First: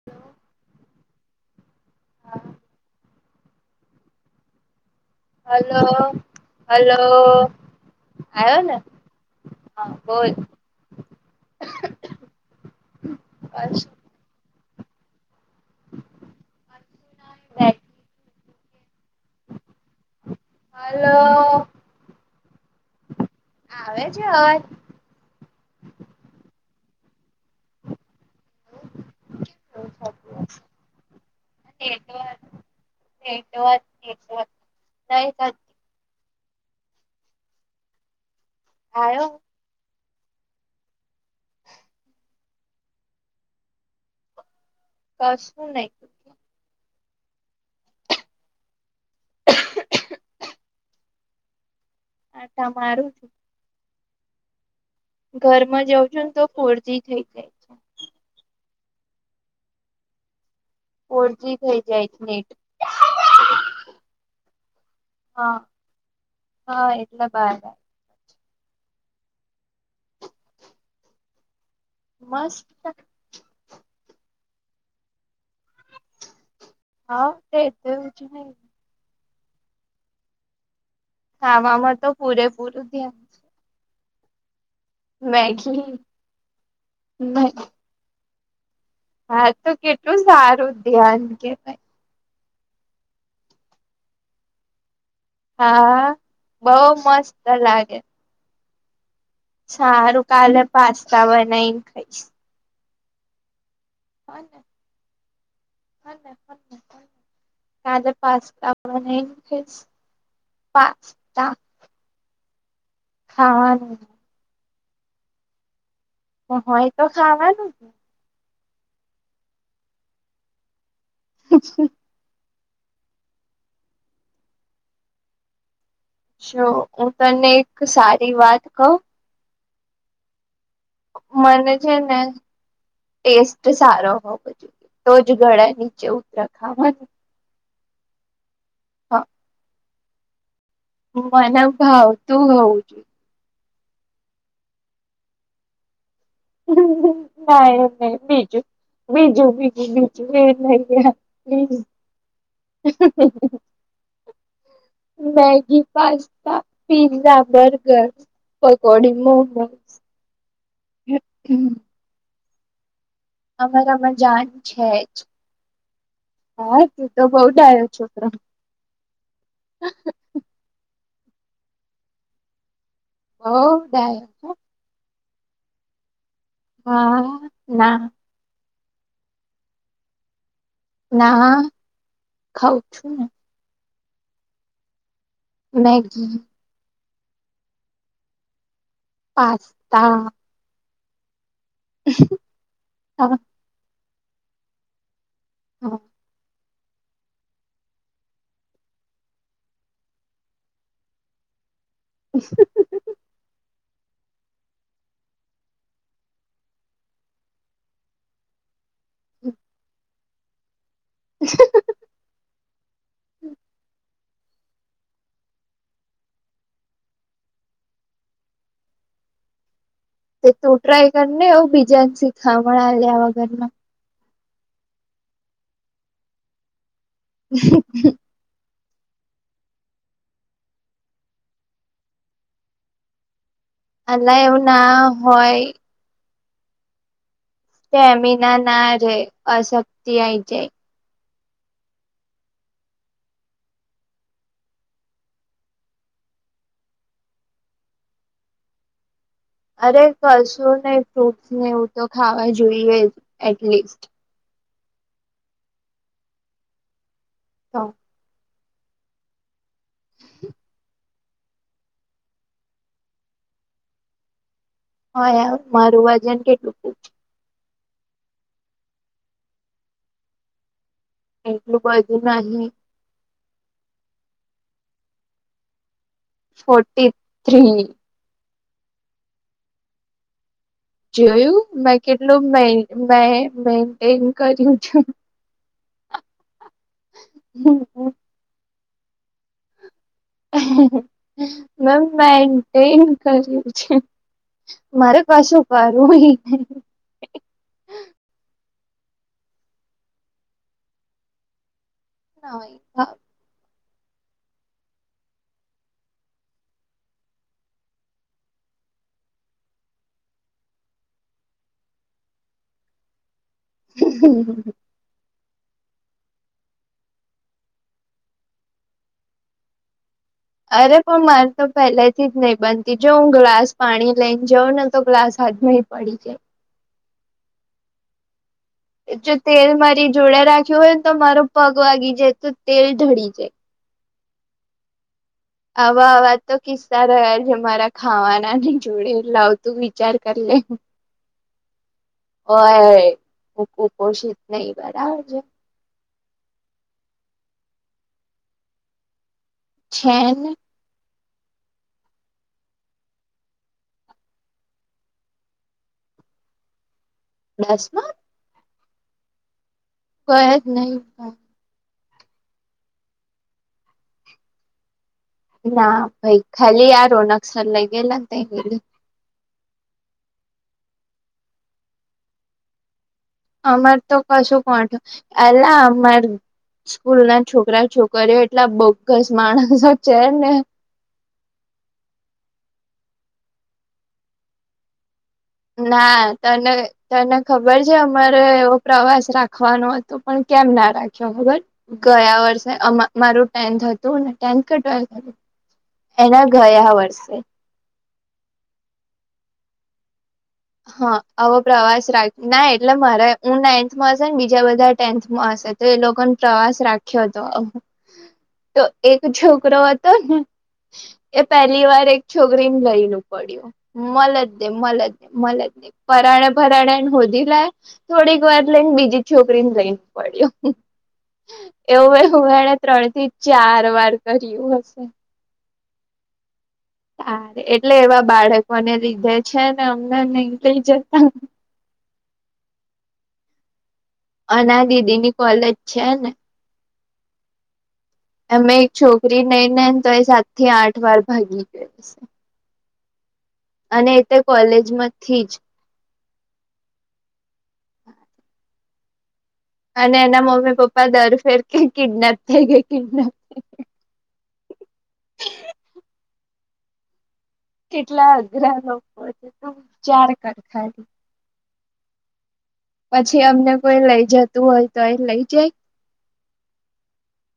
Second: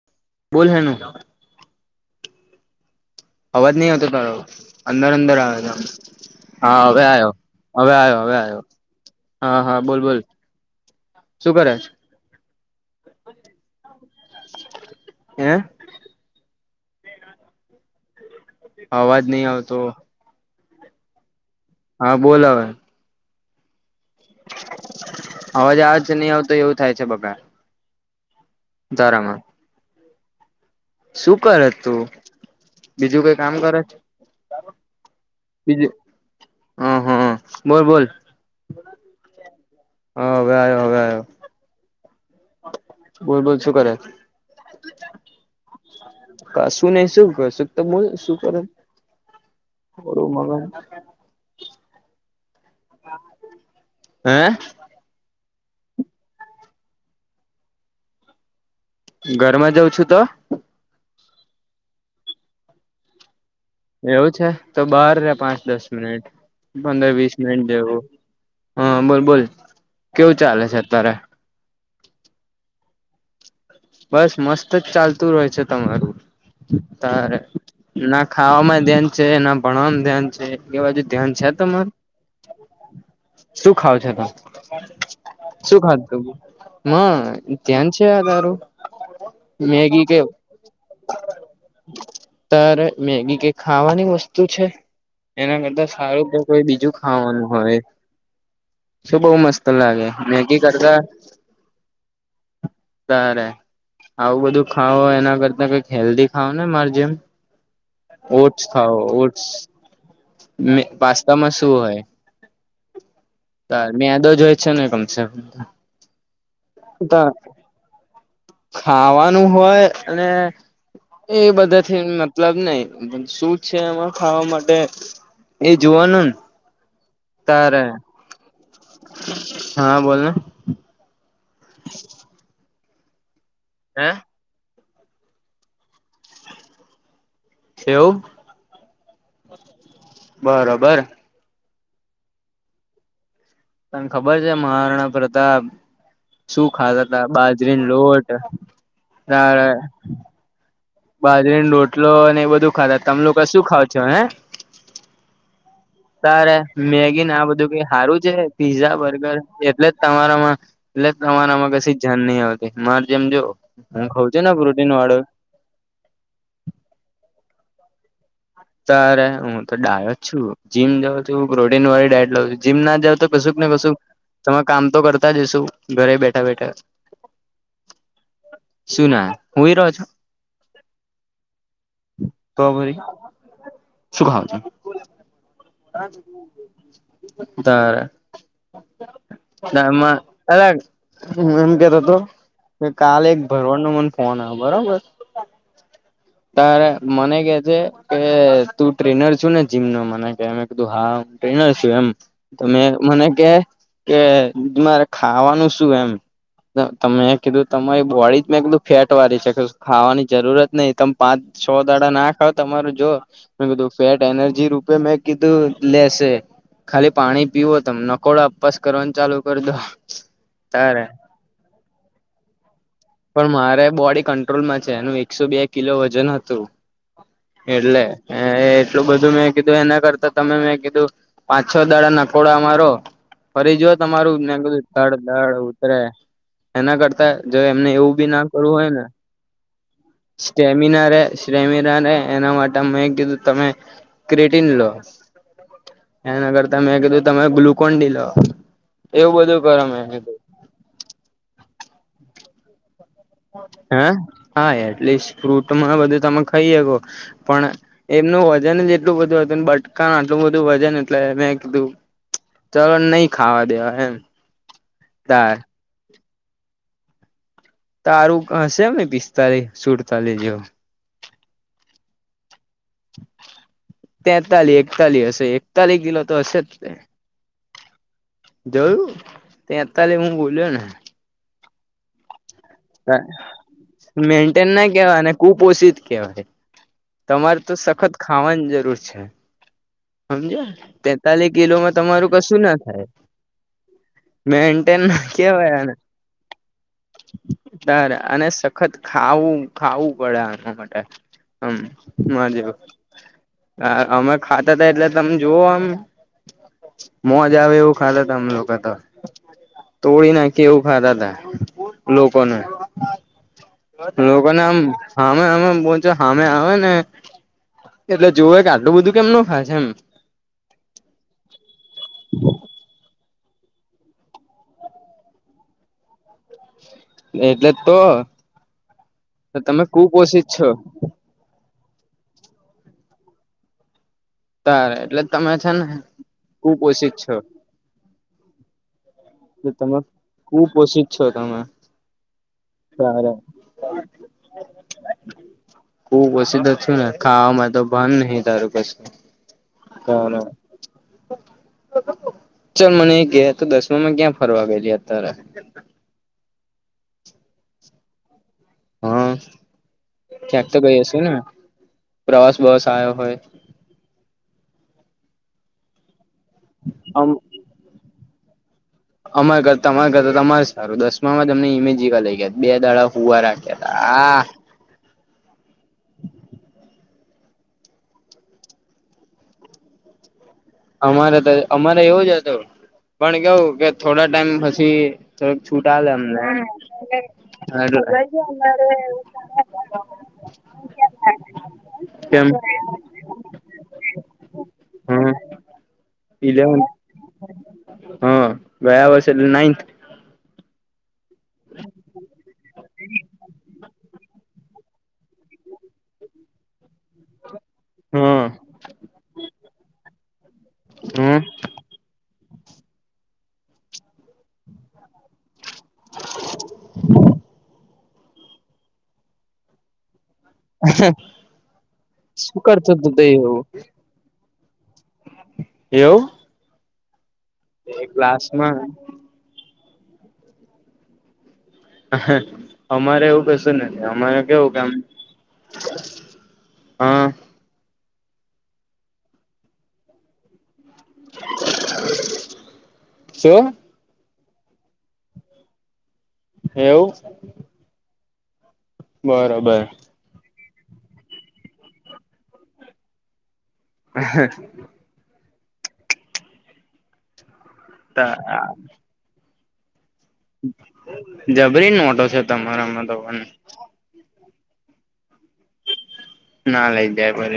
[inaudible] બોલ હેનું. હા અવાજ નહી આવતો તારો. અંદર અંદર આવ ત હલો હા હવે આવ્યો હવે આવ્યો હવે આવ્યો. ને હા હા બોલ બોલ શું કરે. અ. હૈ. [inaudible] અવાજ નહી આવતો. હલો. હા બોલાવે. આવે છે અવાજ. અવાજ આવ છે નહી આવતો એવું થાય છે બબા જરામાં એ થકું કરે વા તું બીજું કઈ કામ કરે છે વા બીજું હા હા હ બોલ બોલ. આવો હ હવે આવ્યો હવે આવ્યો. બોલ બોલ શું કરે. કસું નહી. શું નહી શું સુખ તો બોલ શું કર. ઓરું મગન. આ તમાા. હ. ઘરમાં જઉં છું ને તો ફોરજી થઈ જાય. છે ઘરમાં જઉં છું તો. ફોરજી થઇ જાય છે નેટ. એવું છે તો બાર રે હા પાંચ દસ મિનિટ હા પંદર એટલે વીસ બાર મિનિટ જેવું. હા બોલ બોલ કેવું ચાલે છે અતારે. મસ્ત. બસ મસ્તજ ચાલતું હોય છે. તમારું ત હા તે તેવું જ ના નહી ખાવામાં ધ્યાન છે ના ભણવા ધ્યાન છે. એ બાજુ ધ્યાન છે તમારું ખાવામાં તો પૂરેપૂરું ધ્યાન શું ખાવ છો ત. શું મેગી ખાધું તું ત્યાંન છે તારું. હા તો કેટલું સારું ધ્યાન કે ન. ત મેગી કે ખાવાની વસ્તુ છે. એના કરતા હા સારું તો કોઈ બઉ બીજું મસ્ત ખાવાનું હોય લાગે શુ બહુ મસ્ત લાગે સારું મેગી કાલે કરતા પાસ્તા બનાઈને ખાઈશ. તારે આવું હને બધું ખાાવ એના કરતા કઈક હને હેલ્ધી ખાઓ ને હને માર જેમ કાલે ઓટ્સ પાસ્તા ખાઓ બનાવીને ઓટ્સ. ખાઈશ ને પાસ્તા પાસ્તામાં શું હોય? ખાવાનું તારે મદોજ હોય છે ને કમશે કમ તો હોય તો ચાવે ને ખાવાનું હોય અને એ બધા થી ઉપલબ્ધ નહી શું છે એમાં ખાવા માટે એ જોવાનું ને. જો હું તને એક તારે સારી વાત કઉ. હા બોલને. મને છે ને ટેસ્ટ હે સારો હોવો જોઈએ. તોજ ગળા નીચે ઉતર ખાવાનુ એવું. હા. બરોબર. હું મને ભાવ તું હોઉ જોઇએ. તને ખબર છે મહારાણા પ્રતાપ શું ખાતાા જોઈએ તા ના એ બાજરીની નહી લોટ બીજું બીજું તારે બીજું એ બીજું જ લઈ ગયા બાજરી રોટલો અને એ બધું ખાતાતા તમે લોકો શું ખાવ છો હે. મેગી. તારે પાસ્તા મેગીને પીઝા આ બધું કઈ બર્ગર સારું છે પીઝા પકોડી બર્ગર એટલે મોમોસ જ તમારામાં એટલે તમારામાં કશી જાન નહ આવતી મારે જેમ જો હું અમારામાં ખઉં છું જાન ને છે પ્રોટીન વાળુ જ હા તુ તો બઉ ડાયો છોકરો. તારે હું તો ડાયો જ છું જીમ જાઉ છું પ્રોટીન વાળી ડાઇટ લઉ છું જીમ ના જાાવ તો બઉ કશુંક ને કશુંક ડાયો હો. તમે કામ તો કરતા જ હશો. ઘરે બેઠા બેઠા હા ના શું ના હુંય રો છો? ના હા તો ખઉ જ પછી છુંને. શું ખાવ છો? મેગી તારે તે એમાં. પાસ્તા અરે હુ એમ કેતો તો કે કાલે ભરવાડ નો મને ફોન આયો હ બરોબર. હા તારે મને કે છે કે તું ટ્રેનર છુ ને જીમ નો મને તે મેં કધું હા ટ્રેનર છું એમ તો મે મને કે કે મારે ખાવાનું શું એમ તો મે કીધું તમારી બોળી જ મેં કીધું ફેટ વાળી છે કસુ ખાવાની જરૂરત નહી તમ પાંચ છ દાડા ના ખાવ તમાર જો મે કીધું ફેટ એનર્જી રૂપે મેં કીધું લેશે ખાલી પાણી પીવો તમે નકોડા અપ્પાસ કરવાનું ચાલુ કરી દો તે તું તારે ટ્રાય કરી ને આવું બીજા ને શીખામણ આલ્યા વગરનો અ બોડી કંટ્રોલમાં છે એનું એકસો બે કિલો વજન હતું એટલે હ એટલું બધું મેં કીધું એના કરતા તમે મેં કીધું પાંચ છો દાડા નકોડા મા રો ફરી જોઓ અલા તમારું ને એવું કધું ના તડ દડ હોય ઉતરે એના કરતા જોઈ તમને એવું બી ના સ્ટેમિના કરવું હોય ને રે અશક્તિ આઈ જાય સ્ટેમિના રે પ્રેમીરાને એના માટે મેં કીધું તમે ક્રેટીન લો એના કરતા મે કીધું તમે ગ્લુકોન ડી લો એવું બધું કરો મેં અરે કીધું કશું નય ફ્રૂટસ ને એવું તો ખાવા જોઈએ જ એટલીસ્ટ હે હા એટલીસ્ટ ફ્રૂટમાં બધું તમે ખાઈ શકો પણ તો એમનું વજન જ એટલું બધું હતું બટકા ના આટલું બધું વજન એટલે મેં કીધું ચલો ને નય ખાવા દેવા એમ હા તાર યાર મારું વજન કેટલું પૂછ તારું હશે એમ ને પિસ્તાલીસ સુડતાલીસ જેવું એટલું બધું નહી તેતાલીસ એકતાલીસ હશે એકતાલીસ દિલો તો હશે જ ત્રી જોયું ત એતાલે હું બોલો્યોને જોયું મેં કેટલું મે મેન્ટેન ના છું કેવાય ને કુપોષિત કેવાય તમારે તો સખત ખાવાની જરૂર છે સમજ તેતાલીસ કિલોમાં મેં તમારું કશું ના મેન્ટેન થાય કર્યું છે મેન્ટેન મારે ના કશું કેવાય એને કરવું ઈ તારે અને સખત ખાવું ખાવું પડે એના માટે હમ જવ નહી. અમે ખાતા હતાા એટલે તમે જોુઓ આમ મોજ આવે એવું ખાધ ત અમ લોકો તો તોડીી નાખી એવું ખાતા તા નું લોકોને આમ હામે હામે હામે આવે ને એટલે જોવે કે, આટલું બધું કેમ ન ખાય છે એમ. અરે પણ મારે તો પેલેથી જ નહીિ બનતી જો હું ગ્લાસ પાણી લઈને જાઉં ને તો ક્લાસ હામાં પડી એટલે તો ગાય જો તેલ તમે મારી કુપોષિત જોડાે છો રાખ્યું હોય તમારો પગ વાગી જાય તો તેલ ઢળી જાય તારે એટલે તમે છે ને આવા આવા તો કિસ્સા કુપોષિત છો રહ્યા છે મારા ખાવાના નહી જોડે લાવતું તમે વિચાર કરી લે કુપોષિત છો તમે હ તારે હું કુપોષિત નહ બરાબર છે ખ ઓછીધ છું ને ખાવામાં તો ભાન નહ તારું પછું છે ને ચાલ મને ગયા તો દસ તમે ક્યાં ફરવા ગયેલી અત્યારે. બસમાં! હા ગયો ક્યાંક જ તો નહી ગઈ હશેને? પ્રવાસ બવાસ આયો હોય. ના ભાઈ. ખાલી આ આમ રોનક સર લઈ ગેલાને તઈ ગેલી. અમારે કરતા તમારે કરતા તો અમારે સારું, દસમામાં ત અમને ઇમેજ લઈ ગયા બે દાડા. હુવા રાખ્યા અમાર તો હતા કશું કોન. એટલે અમાર સ્કૂલ ના છોકરા-છોકરીઓ એટલા બોગસ માણસો છે ને. અમારે તો. અમારે એવું જ હતું પણ કેવું કે થોડા ટાઈમ પછી, થોડક છૂટા હાલ દે ના અમને તને તને ખબર છે તો પણ કેમ ના રાખ્યો ખબર! ગયા કેમ વર્ષે અ મારું ટેન્થ હતું. ને ટેન્થ કે ટ્વેલ્થ હતું. એના ગયા ઇલેવન્થ. વર્ષે હ ગયા વષ એલે નાઇન્થ. હ આવો પ્રવાસ રાખના એત એટલે મારે હું નાઇન્થમાં હશે ને. બીજા બધા ટેન્થમાં હશે. તો એ લોકોને પ્રવાસ રાખ્યો હતો. હા તો એક છોકરો હતો ને. હા એ પહેલી વાર એક છોકરીને લઈને પડ્યું. મલે જ ની મળે જ ની. મલે જ નહી. પરાણે પરાણે એન હોદી લાયા. થોડીક વાર રહીન બીજી છોકરીન લઈન પડ્યો. એવું શું એને કરતો ત્રણ તું તે થી એવું ચાર વાર કર્યું હશે. એવ! હા. એટલે એવા ક્લાસમાં બાળકોને લીધે છે ને અમને નહી થઈ જતા. અમારે એવું કસું નથી. અમારે કેવું અના કે, દીદીની કોલેજ છે ને હા. અમે એક છોકરી નઈ નઈ તો એ સાતથી આઠ વાર ભાગી ગઈ હશે. શું? અને એ તે કોલેજમાંથી જ. એવું? બરોબર. અને એના મમ્મી પપ્પા દર ફેર કે, કિડનેપ થઈ ગઇ. કિડનેપ અ.. હ... કેટલા અઘરા લોકો છે. તું વિચાર કર ખાલી જબરી નોટો છે. તમારામાં તો પણ પછી અમને કોઈ લઈ જતું હોય તો એ લઈ જાય? ના લઈ જાય કોઈ.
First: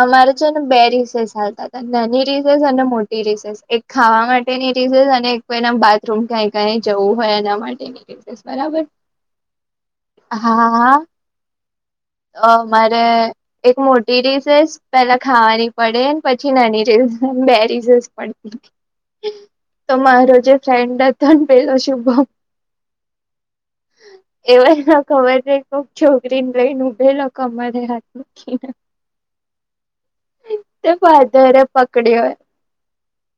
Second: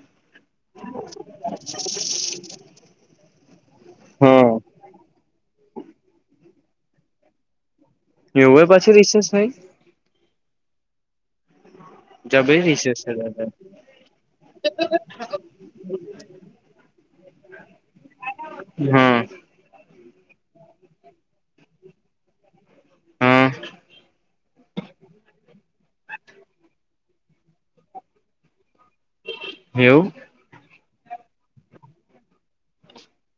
અમારે છે ને બે રીસેસ આલતાતા. નાની રીસેસ અને મોટી રીસેસ. એક ખાવા માટે અને એક રીસેસ અને એક કોઇને બાથરૂમ ક્યાય કઈ જવું હોય એના માટેની. એવુંય પાછી રિસેસ હોય? હા હા. અ જબરી મારે રિસેસ છે એક મોટી રીસેસ પેલાં ખાવાની પડે પછી નાની રીસેસ બે રીસેસ પડે. હા. તો મારો જે ફ્રેન્ડ હતોન પેલો શુભમ હા. એવાય કોઈ ખબર નઈ કોક છોકરીને લઈને ઉભેલો કમરે હાથ મૂકીને. એવું? તો ફાધરે પકડ્યો યે.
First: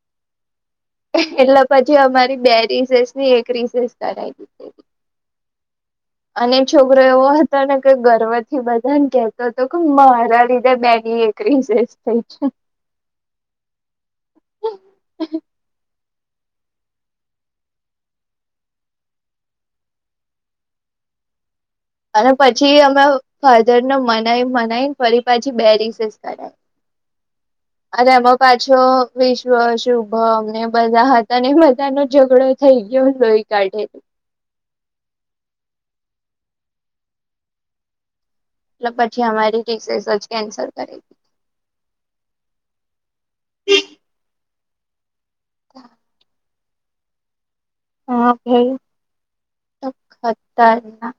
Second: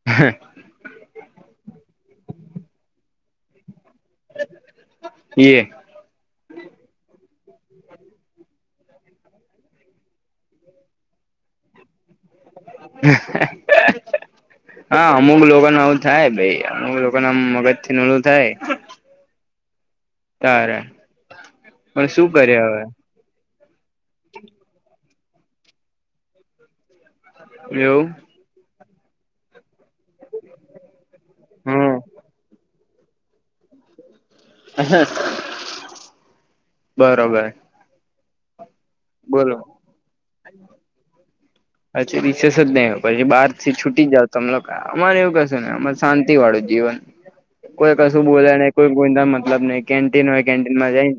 હ... એટલે પછી અમારી બે રીસેસની એક રીસેસ કરાઇ દીધેલી. યેએ. અને એ છોકરો એવો હતો ને કે ગર્વથી બધાને કેતોતો કે મારા લીધે બેની એક રીસેસ થઈ છે. હ... હા! અમુક લોકો ન આવું થાય ભાઈ અમુક લોકોના મગજથી [unintelligible] થાય. તારે. પણ શું અને કરે પછી હવે અમે ફાધરને મનાય મનાઈને ફરી પાછી બે રીસેસ કરાઈ. અન એવું એમાં પાછો વિશ્વ, શુભમ ને એ બધા હતાને એ હમ બધાનો ઝઘડો થઈ ગયો તોય. કાઠે. બરોબર. ને પછી બોલો અમારી રીસેસ જ કેન્સલ કરી. પછી રિસેસ જ નહીં પછી બારથી છૂટી જાવ તમ લોકા અમારે એવું કશું નય, દીધી. અમાર શાંતિવાળું જીવન. કોઈ કશું હા બોલે નય, ભાઈ. કોઈ કોઈના મતલબ નઈ, તો કેન્ટીન હોય કેન્ટીનમાં ખતરનાક જયન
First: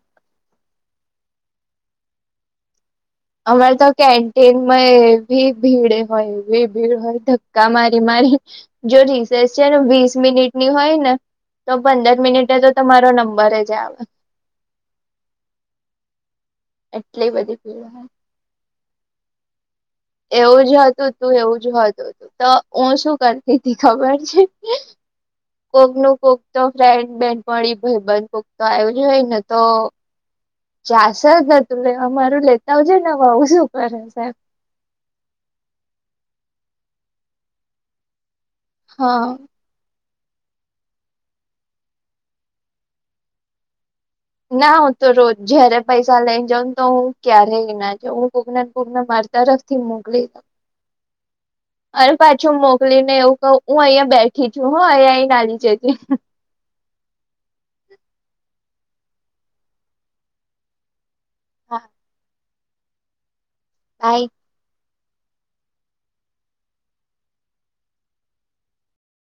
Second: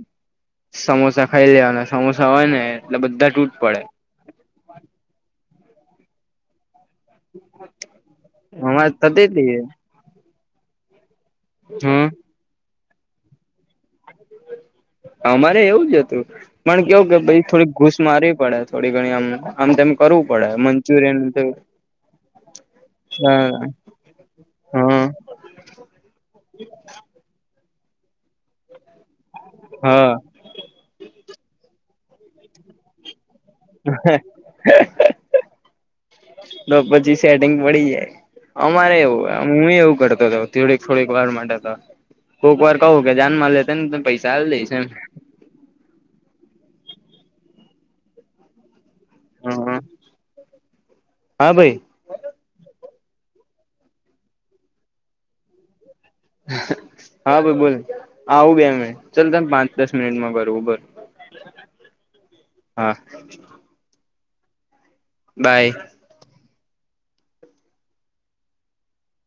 સમોસા ખાઈ લેવાના, સમોસા હોયને એટલે બધા જ અમારે તો કેન્ટીનમાં એવી ભીડ હોય એવી ભીડ હોય, ધક્કા મારી મારી અમારે જો થતી રિસેસ હતી છે ને વીસ મિનિટની હોયને તો હમ પંદર મિનિટે તો તમારો નંબર જ આવે. અમારે એવું જ હતું, પણ કેવું કે એટલી પહિ બધી થોડી ભીડ ઘૂસ હોય. મારવી પડે. થોડી ઘણી અમને. આમ તેમ કરું. એવું જ હતું તું એવું જ હતુંતું, તો હું શું હા કરતીતી ખબર છે? [unintelligible] હા કોક નું કોક તો ફ્રેન્ડ બેનપણી ભાઈબંધ કોક તો આયુ જ હોય ને તો હા ચાલસ જ નતું અમારું લેતા આવજ ને આવું. શું કરે છે [unintelligible] તો પછી સેટિંગ પડી જાય. અમારે એવું હા. હું એવું કરતો હતો. થોડીક થોડીક વાર માટે તો કોક વાર કહું કે જાનમાં લે ને પૈસ ના હું તો રોજ જયારે પૈસા લઈ જાઉંને તો હું ક્યારેય ના જઉ કોક ને કોક ને માર હ તરફથી મોકલી. હા ભાઈ. અરે પાછું મોકલી ને એવું ક હું અહીયાંયા બેઠી છું હ અહીયા આઈને આલી જજે હા ભાઈ બોલ આવું બે મિનિટ ચાલ તમે પાંચ દસ મિનિટમાં કરવું બર હા. હા. Hi by.